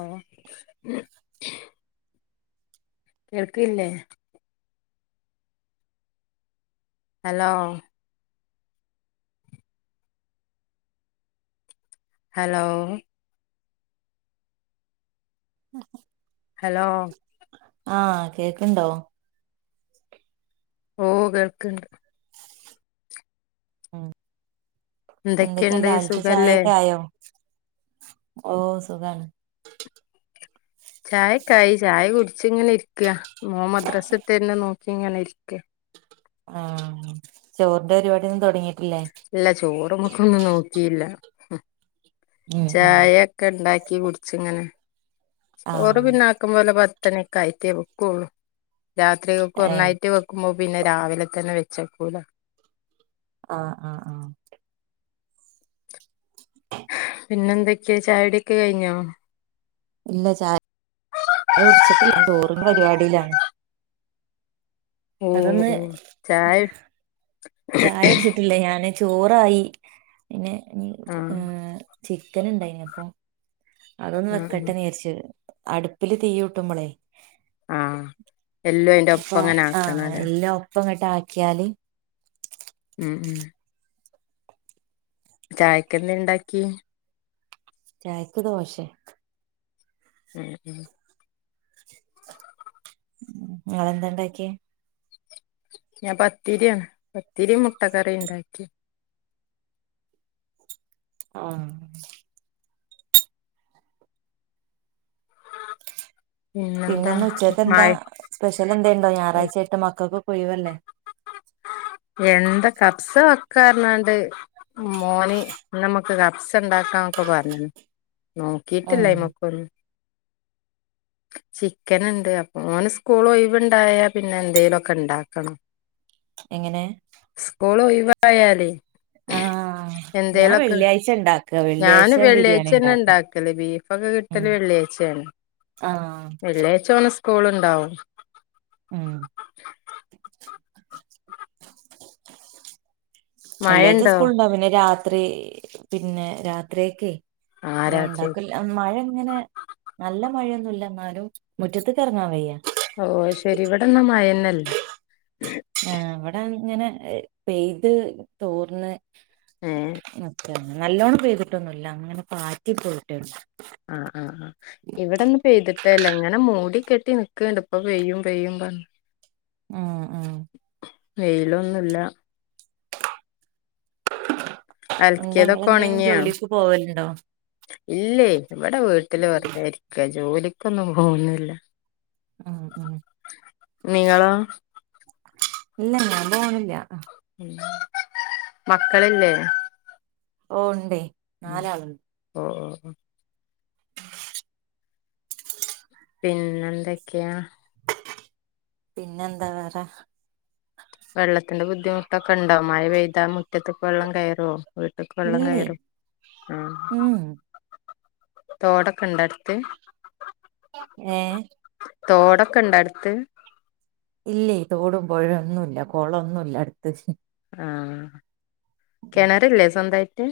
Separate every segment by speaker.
Speaker 1: ആഹ് കേൾക്കീല്ലേ hello hello
Speaker 2: [inaudible]
Speaker 1: hello
Speaker 2: ആഹ് കേക്ക്ണ്ടോ
Speaker 1: ഓ കേൾക്ക്ണ്ട്
Speaker 2: ഉം
Speaker 1: എന്തൊക്കെയുണ്ട്
Speaker 2: എന്തൊക്കെണ്ട് രാവിൽത്തെ
Speaker 1: സുഖല്ലേ
Speaker 2: ചായൊക്കായോ ഓ സുഖാണ്
Speaker 1: ചായോക്കായി ചായ കുടിച്ചീങ്ങനിര്ക്കാ മോ മദ്രസ്ട്ടര്ന് നോക്കിങ്ങനിര്ക്കാ
Speaker 2: ആഹ് ചോറിന്റെരുവാടിന്നും തൊട്ങ്ങിട്ടില്ലേ
Speaker 1: ല്ലാ ചോറുമ്മക്കൊന്നും നോക്കീല്ലാ ഉം
Speaker 2: ഉം ഉം
Speaker 1: ചായ ക്കെണ്ടാക്കി കുടിച്ച്ങ്ങനാ ചോറ്
Speaker 2: ആഹ്
Speaker 1: പിന്നാക്കമ്പോല പത്തണിക്കാ യ്റ്റേ ബെക്കുള്ളൂ രാത്രികക്കൊ
Speaker 2: ഏഹ്
Speaker 1: ന്നായ്റ്റേവെക്കോ മ്മു പിന്നെ രാവിലെ തന്നെ വെച്ചെക്കൂലേ
Speaker 2: ആഹ് ആഹ് ആഹ് [inaudible]
Speaker 1: പിന്നെന്തൊക്കെ ചായകുടിക്കെ കഴ്ഞ്ഞോ?
Speaker 2: ഇല്ല ചാ ല്ല ട്ച്ചിട്ടില്ല ചോറിന്ന പരിപാടീലാണ്
Speaker 1: ഓ
Speaker 2: അതൊന്ന്
Speaker 1: ഓ ചായ
Speaker 2: ചായകുട്ച്ചിട്ടില്ല ഞാന് ചോറായി പിന്നെ
Speaker 1: ആ
Speaker 2: ഉം ചിക്കന്ണ്ടായ്നപ്പൊ അതൊന്ന്
Speaker 1: ഉം ഉം
Speaker 2: വെക്കട്ടെ ന്ന്ജാര്ച്ച് അടുപ്പില് തീയൂട്ടുമ്പളെ
Speaker 1: ആഹ് എല്ലും അയിന്റെ
Speaker 2: അപ്പ
Speaker 1: ഒപ്പം അങ്ങനെ
Speaker 2: ആഹ്
Speaker 1: ആക്കണല്ലേ
Speaker 2: എല്ലൊപ്പങ്ങട്ടാക്കിയാല്
Speaker 1: ഉം ഉം ചായക്കെന്തേ ണ്ടാക്കി?
Speaker 2: ചായക്ക് ദോശെ
Speaker 1: [inaudible]
Speaker 2: ങ്ങളെന്തേ ണ്ടാക്കിയേ?
Speaker 1: ഞാ പത്തിരാണ് പത്തിരിം മുട്ട ക്കറീ ണ്ടാക്കി
Speaker 2: ആഹ്
Speaker 1: പിന്നെന്താ
Speaker 2: പിന്നെന്ന് ഉച്ചക്കെന്താ?
Speaker 1: മഴ
Speaker 2: സ്പെഷ്യലെ ന്തേണ്ടാ ഞായറാഴ്ചായ്ട്ട് മക്കക്കൊക്കൊഴിവല്ലേ?
Speaker 1: എന്താ കപ്സ വെക്കാർഞ്ഞാണ്ട് മോന് ന്നമ്മക്ക് കപ്സണ്ടാക്കാക്കെ പറഞ്ഞീന്
Speaker 2: ഉം
Speaker 1: നോക്കീട്ടില്ലയ്മ്ക്ക് [inaudible] ചിക്കന് ഉണ്ട് അപ്പ ഓന് സ്കൂൾ ഒയിവുണ്ടായാ പിന്നെ എന്തേലുമ ഒക്കെ ഉണ്ടാക്കണം
Speaker 2: എങ്ങനെ
Speaker 1: സ്കൂള് ഒഴിവായാലേ
Speaker 2: ആഹ് ഞാൻ വെള്ളിയാഴ്ച ണ്ടാ
Speaker 1: ഞാന് വെള്ളിയാഴ്ച്ചെന്നെ ഇണ്ടാക്കല് ബീഫൊക്കെ
Speaker 2: ഉം
Speaker 1: കിട്ടല് വെള്ളിയാഴ്ച്ചയാണ്
Speaker 2: ആഹ്
Speaker 1: വെള്ളിയാഴ്ച ഓന് സ്കൂള്ണ്ടാവും
Speaker 2: ഉം
Speaker 1: മഴ
Speaker 2: വെള്ളിയാഴ്ച്ച
Speaker 1: ഉണ്ടോ
Speaker 2: സ്കൂൾണ്ടാവും പിന്നെ രാത്രി പിന്നെ രാത്രിയേക്കെ
Speaker 1: ആ രാത്രി
Speaker 2: വേണ്ടാക്കൽ മഴ ഇങ്ങനെ നല്ല മഴയൊന്നുല്ലാ എന്നാലും മുറ്റത്ത്ക്ക് എറങ്ങാൻ വയ്യാ
Speaker 1: ഓഹ് ഓഹ് അയി ശരി ഇവിടെന്നാ മഴന്നെല്ലാ
Speaker 2: ആഹ് ഇവിടെ ഇങ്ങനെ പെയ്ത് തോർന്ന്
Speaker 1: ഏ
Speaker 2: നിക്ക് ക്കാണ് നല്ലോണം പെയ്തിട്ടൊന്നുല്ലാ അങ്ങനെ പാറ്റി പോയിട്ടേള്ളൂ
Speaker 1: ആഹ് ആഹ് ആഹ് ഇവിടെന്ന് പെയ്തിട്ടേല്ല ഇങ്ങനെ മൂടി കെട്ടി നിക്ക്ണ്ട് ഇപ്പം പെയ്യും പെയ്യും പറഞ്ഞ്
Speaker 2: ഉം ഉം
Speaker 1: വെയിലൊന്നുല്ലാ
Speaker 2: എന്താ
Speaker 1: അലക്കിയതൊക്കെ
Speaker 2: ഇങ്ങളെന്തേ
Speaker 1: ഉണങ്ങിയോ
Speaker 2: ജോലിക്ക് പോവല്ണ്ടോ
Speaker 1: ഇല്ലേ ഇവിടെ വീട്ടില് വെറുതെരി ക്കാ ജോലിക്കൊന്നും പോവുന്നില്ലാ
Speaker 2: ഉം ഉം
Speaker 1: നിങ്ങളോ?
Speaker 2: ഇല്ല ഞാൻ പോണില്ലാ
Speaker 1: ഉം മക്കളില്ലേ?
Speaker 2: ഓഹ് ഇണ്ടേ നാലാള്ണ്ട്
Speaker 1: ഓഹ് ഓഹ് ഓഹ് പിന്നെന്തൊക്കെയാ
Speaker 2: പിന്നെന്താ വേറെ
Speaker 1: വെള്ളത്തിന്റെ ബുദ്ധിമുട്ടൊക്കെണ്ടോ മഴ പെയ്താ മുറ്റത്ത്ക്ക് വെള്ളം കയറോ വീട്ട്ക്ക് വെള്ളം
Speaker 2: ഇല്ലേ
Speaker 1: കയറും
Speaker 2: ഉം
Speaker 1: തോടൊക്കെണ്ടോ അടുത്ത്
Speaker 2: ഏഹ്
Speaker 1: തോടൊക്കെണ്ടോ അടുത്ത്
Speaker 2: ഇല്ലേ തോടും പൊഴേം ഒന്നുല്ലാ കൊളൊന്നുല്ലാ അടുത്ത്
Speaker 1: ആഹ്
Speaker 2: ഉം.
Speaker 1: കെണറില്ലേ സ്വന്തായിറ്റ്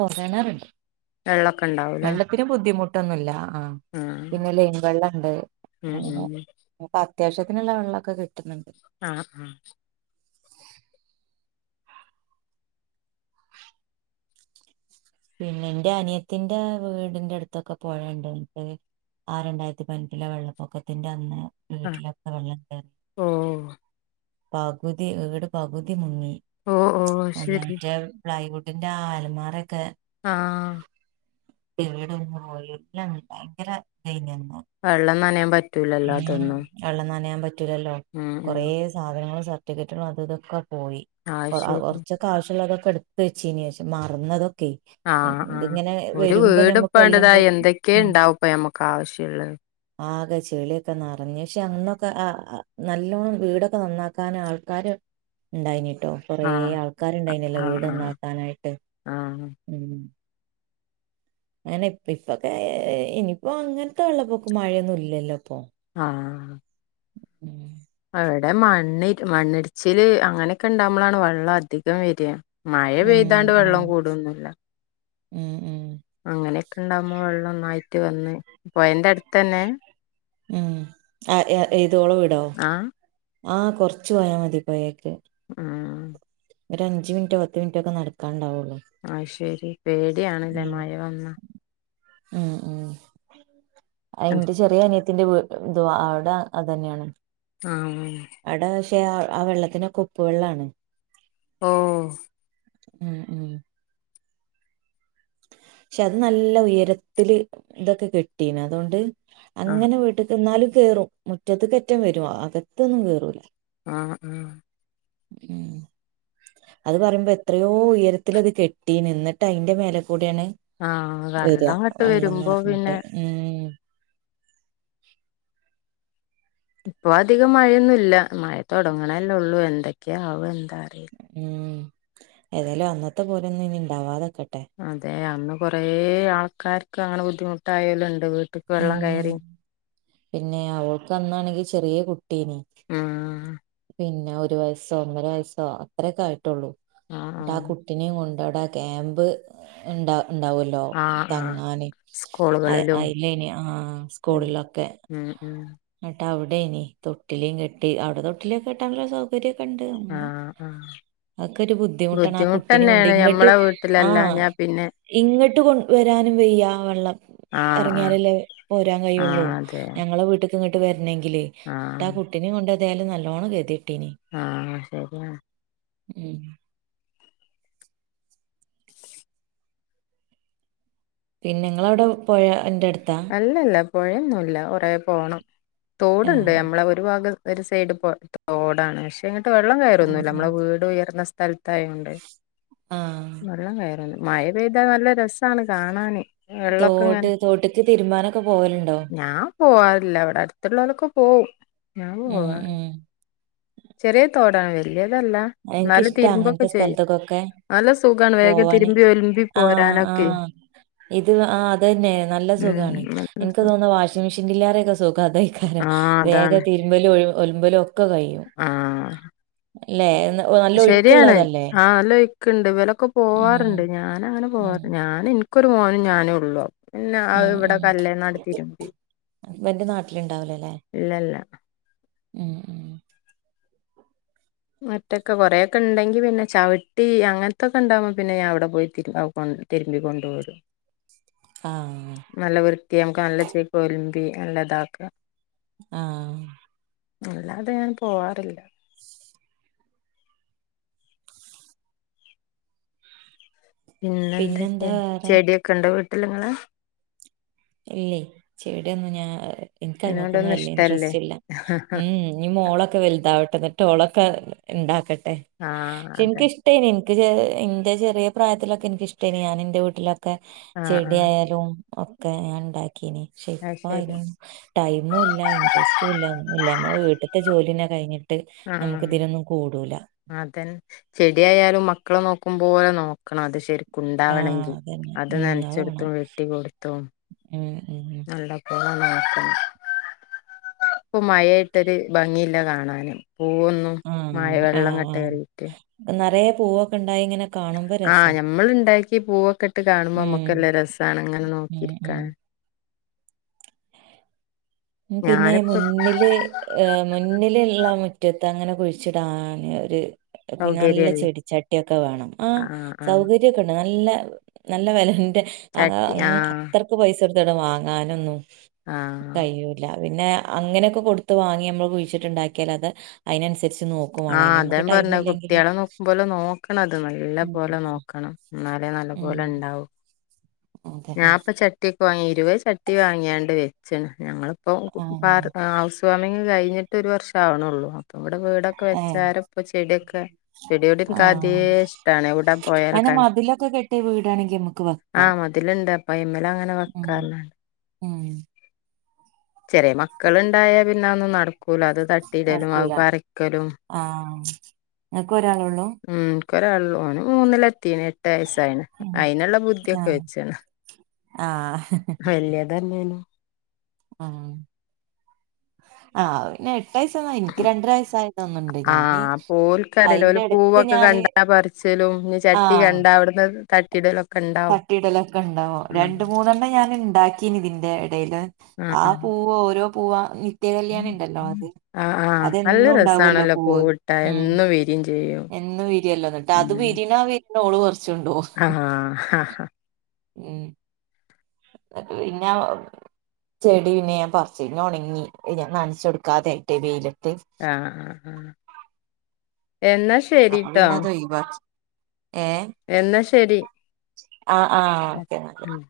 Speaker 2: ഓ
Speaker 1: വെള്ളക്കെണ്ടാവൂല്ലേ
Speaker 2: ത്തിന് ബുദ്ധിമുട്ടൊന്നുല്ലാ ആഹ് പിന്നെ ലൈൻ വെള്ളണ്ട്
Speaker 1: ഉം
Speaker 2: അങ്ങനെ
Speaker 1: ഉം
Speaker 2: അപ്പ അത്യാവശ്യത്തിനുള്ള വെള്ളൊക്കെ കിട്ടുന്ന്ണ്ട്
Speaker 1: ആഹ് ആഹ്
Speaker 2: പിന്നെ ഇന്റെ അനിയത്തിന്റെ വീടിന്റെ അടുത്തൊക്കെ പൊഴണ്ട് [unintelligible] ആഹ് രണ്ടായിരത്തി പതിനെട്ടിലെ വെള്ളപ്പൊക്കത്തിന്റെ അന്ന്
Speaker 1: ആഹ്
Speaker 2: വീട്ടിലൊക്കെ വെള്ളം കേറി
Speaker 1: ഓ
Speaker 2: പകുതി വീട് പകുതി മുങ്ങി
Speaker 1: ഓ ഓ
Speaker 2: അല്ല
Speaker 1: ശരി
Speaker 2: മറ്റേ ഫ്ലൈവുഡിന്റെ ആ അലമാരൊക്കെ
Speaker 1: ആഹ്
Speaker 2: [unintelligible] ഭയങ്കര ഇതേനി അന്ന്
Speaker 1: വെള്ളം നനയാൻ പറ്റ്
Speaker 2: ഉം വെള്ളം നനയാൻ പറ്റൂലല്ലോ
Speaker 1: ഉം ഉം
Speaker 2: കൊറെസ് സാധനങ്ങളും സർട്ടിഫിക്കറ്റുകളും അതു ഇതൊക്കെ പോയി
Speaker 1: ആഹ്
Speaker 2: കൊ അ
Speaker 1: ശരി
Speaker 2: കൊറച്ച ക്കാവശ്യള്ളതൊക്കെ എടുത്ത് വെച്ചീനി പഷെ മറന്നതൊക്കെ
Speaker 1: ആഹ് ആഹ്
Speaker 2: ഇതിങ്ങനെ
Speaker 1: ഒരു
Speaker 2: വരുമ്പോ ഞമ്മക്ക് എല്ലാം
Speaker 1: വീട്പ്പേണ്ടതായി
Speaker 2: കൂടി ഉം
Speaker 1: എന്തൊക്കെയേണ്ടാവുപ്പോ ഞമ്മക്ക് ആവശ്യള്ളെ
Speaker 2: ആകെ ച് ചെളിയൊക്കെ നറഞ്ഞ് പക്ഷെ അന്നൊക്കെ ആ നല്ലോണം വീടൊക്കെ നന്നാക്കാൻ ആൾക്കാര് ഇണ്ടായിനിട്ടോ കൊറെ
Speaker 1: ആഹ്
Speaker 2: ആൾക്കാര് ഇണ്ടായിന്യല്ലോ വീട്
Speaker 1: ആഹ് ആഹ്
Speaker 2: നന്നാക്കാനായിട്ട്
Speaker 1: ആഹ്
Speaker 2: ഉം അങ്ങനെ ഇപ്പ ഇപ്പൊക്കെ ഇനിയിപ്പോ അങ്ങൻത്ത വെള്ളപ്പൊക്കം മഴയൊന്നു ഇല്ലല്ലോ ഇപ്പൊ
Speaker 1: ആഹ്
Speaker 2: ഉം
Speaker 1: അവിടെ മണ്ണി മണ്ണിടിച്ചില് അങ്ങനെക്കെ ഇണ്ടാവുമ്പളാണ് വെള്ളം അധികം വര മഴ
Speaker 2: ഉം
Speaker 1: പെയ്താണ്ട് വെള്ളം
Speaker 2: ഉം
Speaker 1: കൂടൊന്നുല്ല
Speaker 2: ഉം ഉം
Speaker 1: അങ്ങനെക്കെ ഇണ്ടാവുമ്പോ വെള്ളം ഒന്നായിട്ട് വന്ന് പൊയന്റെ അട്ത്തന്നെ
Speaker 2: ഉം ആ എ എത് ഓള വീടോ
Speaker 1: ആഹ്
Speaker 2: ആ കൊർച്ച് പോയാ മതി പൊയേക്ക്
Speaker 1: ഉം
Speaker 2: ഒര് അഞ്ച് മിൻറ്റോ പത്ത് മിൻറ്റോ ഒക്ക നടക്കാണ്ടാവോള്ളു
Speaker 1: അത് ശരി പേടിയാണ് ലെ മഴ വന്ന
Speaker 2: ഉം ഉം അയിന്റെ ചെറ്യേ അനിയത്തിന്റെ വീ- ദുവാ അവ്ടെ അതന്നെണ്
Speaker 1: ആ ഉം
Speaker 2: അവ്ടെ പക്ഷേ ആ ആ വെള്ളത്തിനൊക്ക ഉപ്പ് വെള്ളാണ്
Speaker 1: ഓ
Speaker 2: ഉം ഉം പക്ഷെ അത് നല്ല ഉയരത്തില് ഇതൊക്കെ കെട്ടീന് അതൊണ്ട്
Speaker 1: ആഹ്
Speaker 2: അങ്ങനെ വീട്ട് ക്ക് ന്നാലും കേറും മുറ്റത്ത് കറ്റം വരും അകത്തൊന്നും കേറൂല
Speaker 1: ആ ആ
Speaker 2: ഉം അത് പറയുമ്പോ എത്രയോ ഉയരത്തില് അത് കെട്ടീന് ഇന്നട്ട് അയിന്റെ മേലെ കൂടെണ്
Speaker 1: ആഹ്
Speaker 2: വര
Speaker 1: വെള്ളം അങ്ങട്ട്
Speaker 2: വള്ളം
Speaker 1: വരുമ്പോ
Speaker 2: നർഞ്ട്ട്
Speaker 1: പിന്നെ
Speaker 2: ഉം
Speaker 1: ഇപ്പൊ അധികം മഴയൊന്നുല്ല മഴ തോട്ങ്ണല്ലേ ഒള്ളൂ എന്തേക്കെയാ ആവ എന്താ അറീ
Speaker 2: ഉം ഏതായാലും അന്നത്തെ പോലെ ഒന്നും ഇനി ഇണ്ടാവാതക്കട്ടെ
Speaker 1: അതെ അന്ന് കൊറേ ആൾക്കാര്ക്ക് അങ്ങനെ ബുദ്ധിമുട്ടായോല്ണ്ട് വീട്ട്ക്ക് വെള്ളം
Speaker 2: ഉം
Speaker 1: കയറിം
Speaker 2: പിന്നെ ഓൾക്ക് അന്നാണെങ്കി ചെറ്യേ കുട്ട്യേനി
Speaker 1: ആഹ്
Speaker 2: പിന്നെ ഒരു വയ സോ ഒന്നര വയസ്സോ അത്രെക്കെ ആയിട്ടോള്ളൂ
Speaker 1: ആഹ്
Speaker 2: ട്ടാ ആ കു ട്ടിനിം കൊണ്ട് അവ്ടെ ആ ക്യാമ്പ് ഇണ്ടാ ഇണ്ടാവോ ല്ലോ
Speaker 1: ആഹ് ആഹ് ആഹ്
Speaker 2: തങ്ങാന് അ
Speaker 1: സ്കൂളുകളിലും
Speaker 2: അയിലെനി ആ
Speaker 1: ഉം
Speaker 2: സ്കൂൾലൊക്കെ
Speaker 1: ഉം ഉം
Speaker 2: ന്നട്ട് അവ്ടെനി തൊട്ടിലിം കെട്ടി അവ്ട തൊട്ടിലിക്കെ കെട്ടാൻള്ള സൗ- കര്യക്കണ്ട് അങ്ങനെ
Speaker 1: ആഹ് ആഹ്
Speaker 2: അതൊക്കെരു ബുദ്ധിമുട്ടാണ് ആ കുട്ടിനിം കൊണ്ട്
Speaker 1: ബുദ്ധിമുട്ടന്നെയാണ്
Speaker 2: ഇങ്ങട്ട്
Speaker 1: ഞമ്മളെ
Speaker 2: ആ
Speaker 1: വീട്ടിലല്ലാഞ്ഞാ പിന്നെ
Speaker 2: ഇങ്ങട്ട് കൊ വരാനും വെയ്യ വെള്ളം
Speaker 1: ആഹ് ആഹ്
Speaker 2: എറങ്ങിയാലല്ലേ പോരാൻ കയ്യോള്ളൂ
Speaker 1: ആഹ്
Speaker 2: ഞ
Speaker 1: അതെ
Speaker 2: ഞങ്ങളെ വീട്ട്ക്ക് ഇങ്ങട്ട് വരനെങ്കില് ട്ടാ
Speaker 1: ആഹ്
Speaker 2: ആ കുട്ടിനിം കൊണ്ട് എതായാലും നല്ലോണം കെതിയട്ടിനി
Speaker 1: ആ ശര്യാണ്
Speaker 2: ഉം പിന്നെ ഇങ്ങള അവ്ടെ പൊഴ ൻ്റ അട്ത്താ
Speaker 1: അല്ലല്ല പൊഴയൊന്നുല്ല കോറെ പോണം
Speaker 2: ഏ
Speaker 1: തോട്ണ്ട് നമ്മള ഒരു ഭാഗം ഒരു സൈഡ് പോ തോടാണ് പക്ഷെ ഇങ്ങട്ട് വെള്ളം
Speaker 2: ഉം,
Speaker 1: കെറൊന്നുല്ല
Speaker 2: ഉം.
Speaker 1: നമ്മളെ വീട് ഉയർന്ന സ്ഥൽത്തായോണ്ട്
Speaker 2: ആഹ്
Speaker 1: വെള്ളം കയറൂല മഴ പെയ്താ നല്ല രസാണ് കാണാന് വെള്ളൊക്കെ ഇങ്ങനെ
Speaker 2: തോട് തോട്ട്ക്ക് തിരുമ്പാനൊക്കെ പോവലുണ്ടോ
Speaker 1: ഞാൻ പോവാറില്ല ഇവിടെ അടുത്ത്ള്ളോലൊക്കെ പോവും ഞാൻ
Speaker 2: ഉം
Speaker 1: പോവാറ്
Speaker 2: ഉം
Speaker 1: ചെറിയ തോടാണ് വല്യതല്ല
Speaker 2: എനിക്കിഷ്ടാ അങ്ങനത്തെ സ്ഥലത്ത്ക്കൊക്കെ
Speaker 1: നല്ല സുഖാണ് വേഗം തിരുമ്പി ഒലുമ്പി
Speaker 2: ആ
Speaker 1: പോരാനൊക്കെ
Speaker 2: ഇത് ആ അതന്നെ നല്ല
Speaker 1: ഉം
Speaker 2: സുഖാണ്
Speaker 1: നല്ല
Speaker 2: എനിക്ക്
Speaker 1: സു
Speaker 2: തോന്ന വാഷിംഗ് മെഷീൻ ലേറേതോ സുഖം അതായി ക്കരം
Speaker 1: ആഹ് അതാണ്
Speaker 2: വേഗം തിരുമ്പലും ഒഴിവ് ഒലുമ്പലും ഒക്കെ കയ്യും
Speaker 1: ആഹ്
Speaker 2: ലേ ഒന്ന്
Speaker 1: ശരിയാണ് ആലൊയ് ക്ക്ണ്ട് ഇവലൊക്ക പോവാറ്ണ്ട്
Speaker 2: ഉം
Speaker 1: ഞാനങ്ങന പോവാ
Speaker 2: ഉം
Speaker 1: ഞാന് എനിക്കൊരു മോനും ഞാനും ഉള്ളു ഇല്ല അത്
Speaker 2: ഉം
Speaker 1: ഇവടെ
Speaker 2: ഉം
Speaker 1: കല്ലേന്നാണ്ട് തിരുമ്പി
Speaker 2: ഹസ്ബൻഡ് നാട്ടിലുണ്ടാവൂലല്ലേ
Speaker 1: ഇല്ലല്ല
Speaker 2: ഉം ഉം
Speaker 1: മറ്റൊക്കെ കൊറേക്കെ ഉണ്ടെങ്കി പിന്നെ ചവിട്ടി അങ്ങനത്തൊക്ക ഇണ്ടാവുമ്പോ പിന്നെ ഞാൻ അവിടെ പോയി തിരു അത് കൊണ് തിരുമ്പിക്കൊണ്ടു വരും
Speaker 2: ആഹ്
Speaker 1: നല്ല വൃത്തി നമുക്ക് നല്ല ചേൽക്ക് ഒലുമ്പി നല്ലതാക്കാ
Speaker 2: ആഹ്
Speaker 1: അല്ലാതെ ഞാൻ പോവാറില്ല പിന്നെ
Speaker 2: പിന്നെന്താ
Speaker 1: എന്തൊക്കെ
Speaker 2: വേറെ
Speaker 1: ചെടിയൊക്കെ ഇണ്ടോ വീട്ടിലിങ്ങളേ
Speaker 2: ഇല്ലയ് ചെടി ഒന്നും ഞാ ഇൻക്ക് അയ്മക്കൊന്നും
Speaker 1: അതിനോടൊന്നും
Speaker 2: വലിയ
Speaker 1: ഇഷ്ടല്ലേ
Speaker 2: ഇന്ററസ്റ്റ്‌ ഇല്ല ഉം ഉം ഇനി മോളൊക്കെ വല്താവ ട്ടെ ഇന്ന്ട്ട് ഓളൊക്കെ ഇണ്ടാക്കട്ടെ
Speaker 1: ആഹ് അതെ
Speaker 2: ഇഷ്ട്ടേനി ഇൻക്ക് ച് ഇന്റെ ചെറിയ പ്രായത്തിലൊക്കെ എനിക്ക് ഇഷ്ടേനി ഞാൻ എന്റെ വീട്ടില ക്കെ
Speaker 1: ആഹ്
Speaker 2: ചെടി
Speaker 1: ആഹ്
Speaker 2: ആയാലും ഒക്കെ ഞാണ്ടാക്കീനി പക്ഷേ
Speaker 1: അത്
Speaker 2: ഇപ്പോ
Speaker 1: ശരി
Speaker 2: അയിനൊ ടൈമുല്ല ഇൻട്രസ്റ്റും ഇല്ല ഒന്നുംല്ല അമ്മളെ വീട്ടിത്തെ ജോലിയെന്നെ കഴിഞ്ഞി ട്ട് നമുക്ക് ഇതിനൊന്നും കൂടൂല
Speaker 1: അതെൻ ചെടി ആയാലും മക്കളെ നോക്കും പോലെ നോക്കണം അത് ശരി
Speaker 2: ആഹ്
Speaker 1: ക്കുണ്ടാവണെങ്കി
Speaker 2: അതന്നെ
Speaker 1: അത്
Speaker 2: ഉം വേണം
Speaker 1: നനച്ചൊടുത്തും വെട്ടി കൊടുത്തും
Speaker 2: ഉം ഉം
Speaker 1: നല്ല പോല നോക്കണം ഇപ്പോ മഴേയ്ട്ടൊരു ഭംഗില്ല കാണാനും പൂവൊന്നും മഴ വെള്ളം ഇങ്ങട്ടേറീറ്റ്
Speaker 2: നെറയേ പൂവൊക്കെ ഉണ്ടായിങ്ങനെ
Speaker 1: ആഹ് ഞമ്മള് ഇണ്ടാക്കി പൂവൊക്കെ ഇട്ട് കാണുമ്പോ
Speaker 2: ഉം
Speaker 1: നമ്മുക്കല്ല രസാണ് ഇങ്ങനെ
Speaker 2: ഉം ഉം
Speaker 1: നോക്കിയിരിക്കാന്
Speaker 2: ഉം പിന്നെ
Speaker 1: ഞാനിപ്പോ
Speaker 2: മുന്നില് ഏ മുന്നില് ഇള്ള മുറ്റത്ത് അങ്ങനെ കുഴിച്ചിടാന് ഒര് പിന്നെ നല്ല
Speaker 1: സൗകര്യല്ലേ
Speaker 2: ചെടിച്ചട്ടിയൊക്കെ വേണം ആഹ് സൗക ര്യക്കണ്ട് നല്ല നല്ല വെലന്റെ ആഹ് ങ്ങ
Speaker 1: ചട്ടി
Speaker 2: അങ്
Speaker 1: ആഹ്
Speaker 2: അത്ര ക്കു പൈസ കൊടുത്തട് വാങ്ങാൻ ഒന്നും
Speaker 1: ആഹ്
Speaker 2: കയ്യൂ ല്ല പിന്നെ അങ്ങനെയൊക്കെ കൊടുത്ത് വാങ്ങി ഞമ്മള് കുഴിച്ചിട്ട്ണ്ടാക്കിയാൽ അത് അയ്നനുസരിച്ച് നോ
Speaker 1: ആഹ് അതാണ് പറഞ്ഞത് കുട്ടിയേളെ നോക്കുമ്പോലെ നോക്കണം അത് നല്ല
Speaker 2: ഉം
Speaker 1: പോലെ നോക്കണം ഇന്നാലേ നല്ലപോലെ
Speaker 2: ഉം
Speaker 1: ഇണ്ടാവൂ
Speaker 2: അതെ
Speaker 1: ഞാൻ ഇപ്പ ചട്ടിയൊക്കെ വാങ്ങി ഇരുപത് ചട്ടി വാങ്ങിയാണ്ട് വെച്ചണ് ഞങ്ങളിപ്പോ
Speaker 2: ആ
Speaker 1: പാർതിട്ട് ഹൗസ് വാമിങ്ങ് കഴിഞ്ഞിട്ട് ഒരു വർഷം ആവ്ണൊള്ളൂ അപ്പോ വ്ടെ വീടൊക്കെ
Speaker 2: ഏ
Speaker 1: വെച്ചാര പ്പൊ ചെടി ഒക്കെ ചെടിയോട്ൻക്കാദ്യേ
Speaker 2: ആ
Speaker 1: ഷ്ടാണ് എവ്ട പോയാലും
Speaker 2: അങ്ങനെ
Speaker 1: കൺ
Speaker 2: മതിലൊക്കെ കെട്ടിയ വീടാണെങ്കി നമുക്ക്
Speaker 1: ആ
Speaker 2: വെക്കാം.
Speaker 1: മത് ഇതില്ണ്ട് അപ്പയ്മലങ്ങനെ
Speaker 2: ഉം
Speaker 1: വെക്കാർഞ്
Speaker 2: ഉം
Speaker 1: ചെറിയ മക്കള്ണ്ടായാ പിന്നെ അതൊന്നും നട് കൂല അത് തട്ടിടലും അത്
Speaker 2: നടക്കൂല.
Speaker 1: പറിക്കലും
Speaker 2: ആ ഇങ്ങക്ക് ഒരാളൊള്ളൂ?
Speaker 1: ഉം ക്കൊരാളുള്ളു ഓന് മൂന്നിലെത്തീന് എട്ട് വയസ്സായിണ് അയ്ന്ള്ള ബുദ്ധിയൊക്കെ വെച്ച്ണ്
Speaker 2: ആഹ്
Speaker 1: വല്യതന്നെനും
Speaker 2: ആ അത് പിന്നെ എട്ട് എട്ട് വയസൊന്ന് എനിക്ക് രണ്ടര വയസ്സായതൊന്ന് ണ്ട് ഞാന്
Speaker 1: ആഹ് അപ്പൊ
Speaker 2: അയ്ന്റെ എട്ത്ത് ഞാന്
Speaker 1: ച്ചലും പിന്നെ
Speaker 2: ആ
Speaker 1: ചട്ടി കണ്ടാ അവ്ട്ന്ന് തട്ടിടലും
Speaker 2: തട്ടിയിടലൊക്കെ ണ്ടാവോ രണ്ട് മൂന്നെണ്ണം ഞാന് ണ്ടാക്കീന് തിന്റെ എടയില് ആ
Speaker 1: ആഹ്
Speaker 2: പൂവ് ഓരോ പൂവാ ഞ്ഞിക് നിത്യ കല്യാണി ണ്ടല്ലോ അത്
Speaker 1: ആഹ് ആഹ് നല്ല
Speaker 2: അതെന്നും ഉണ്ടാവല്ലോ
Speaker 1: രസാണല്ലോ
Speaker 2: പൂവ്
Speaker 1: പൂവിട്ടാ
Speaker 2: ഉം
Speaker 1: എന്നും വിരിയും ചെയ്യും
Speaker 2: എന്നും വിരിയല്ലോ ന്നിട്ട് അത് വിരിണ വിരിണ ഓള് പർച്ചൊണ്ടോവും
Speaker 1: ആഹ്
Speaker 2: ഉം ഇന്നട്ട് പിന്നെ ചെടി പിന്നെ ഞാൻ പർച്ച് പിന്നെ ഒണങ്ങി ഞാൻ ന്നൻച്ചൊട്ക്കാതെ ആയിട്ടേയ് വെയിലത്ത്
Speaker 1: ആ ആ ആ എന്നാ ശരി
Speaker 2: അപ്പ പിന്നെ അത് ഒഴിവാക്കി ഏ
Speaker 1: എന്നാ ശരി
Speaker 2: ആ ആ ഓക്കെ ന്ന
Speaker 1: ഉം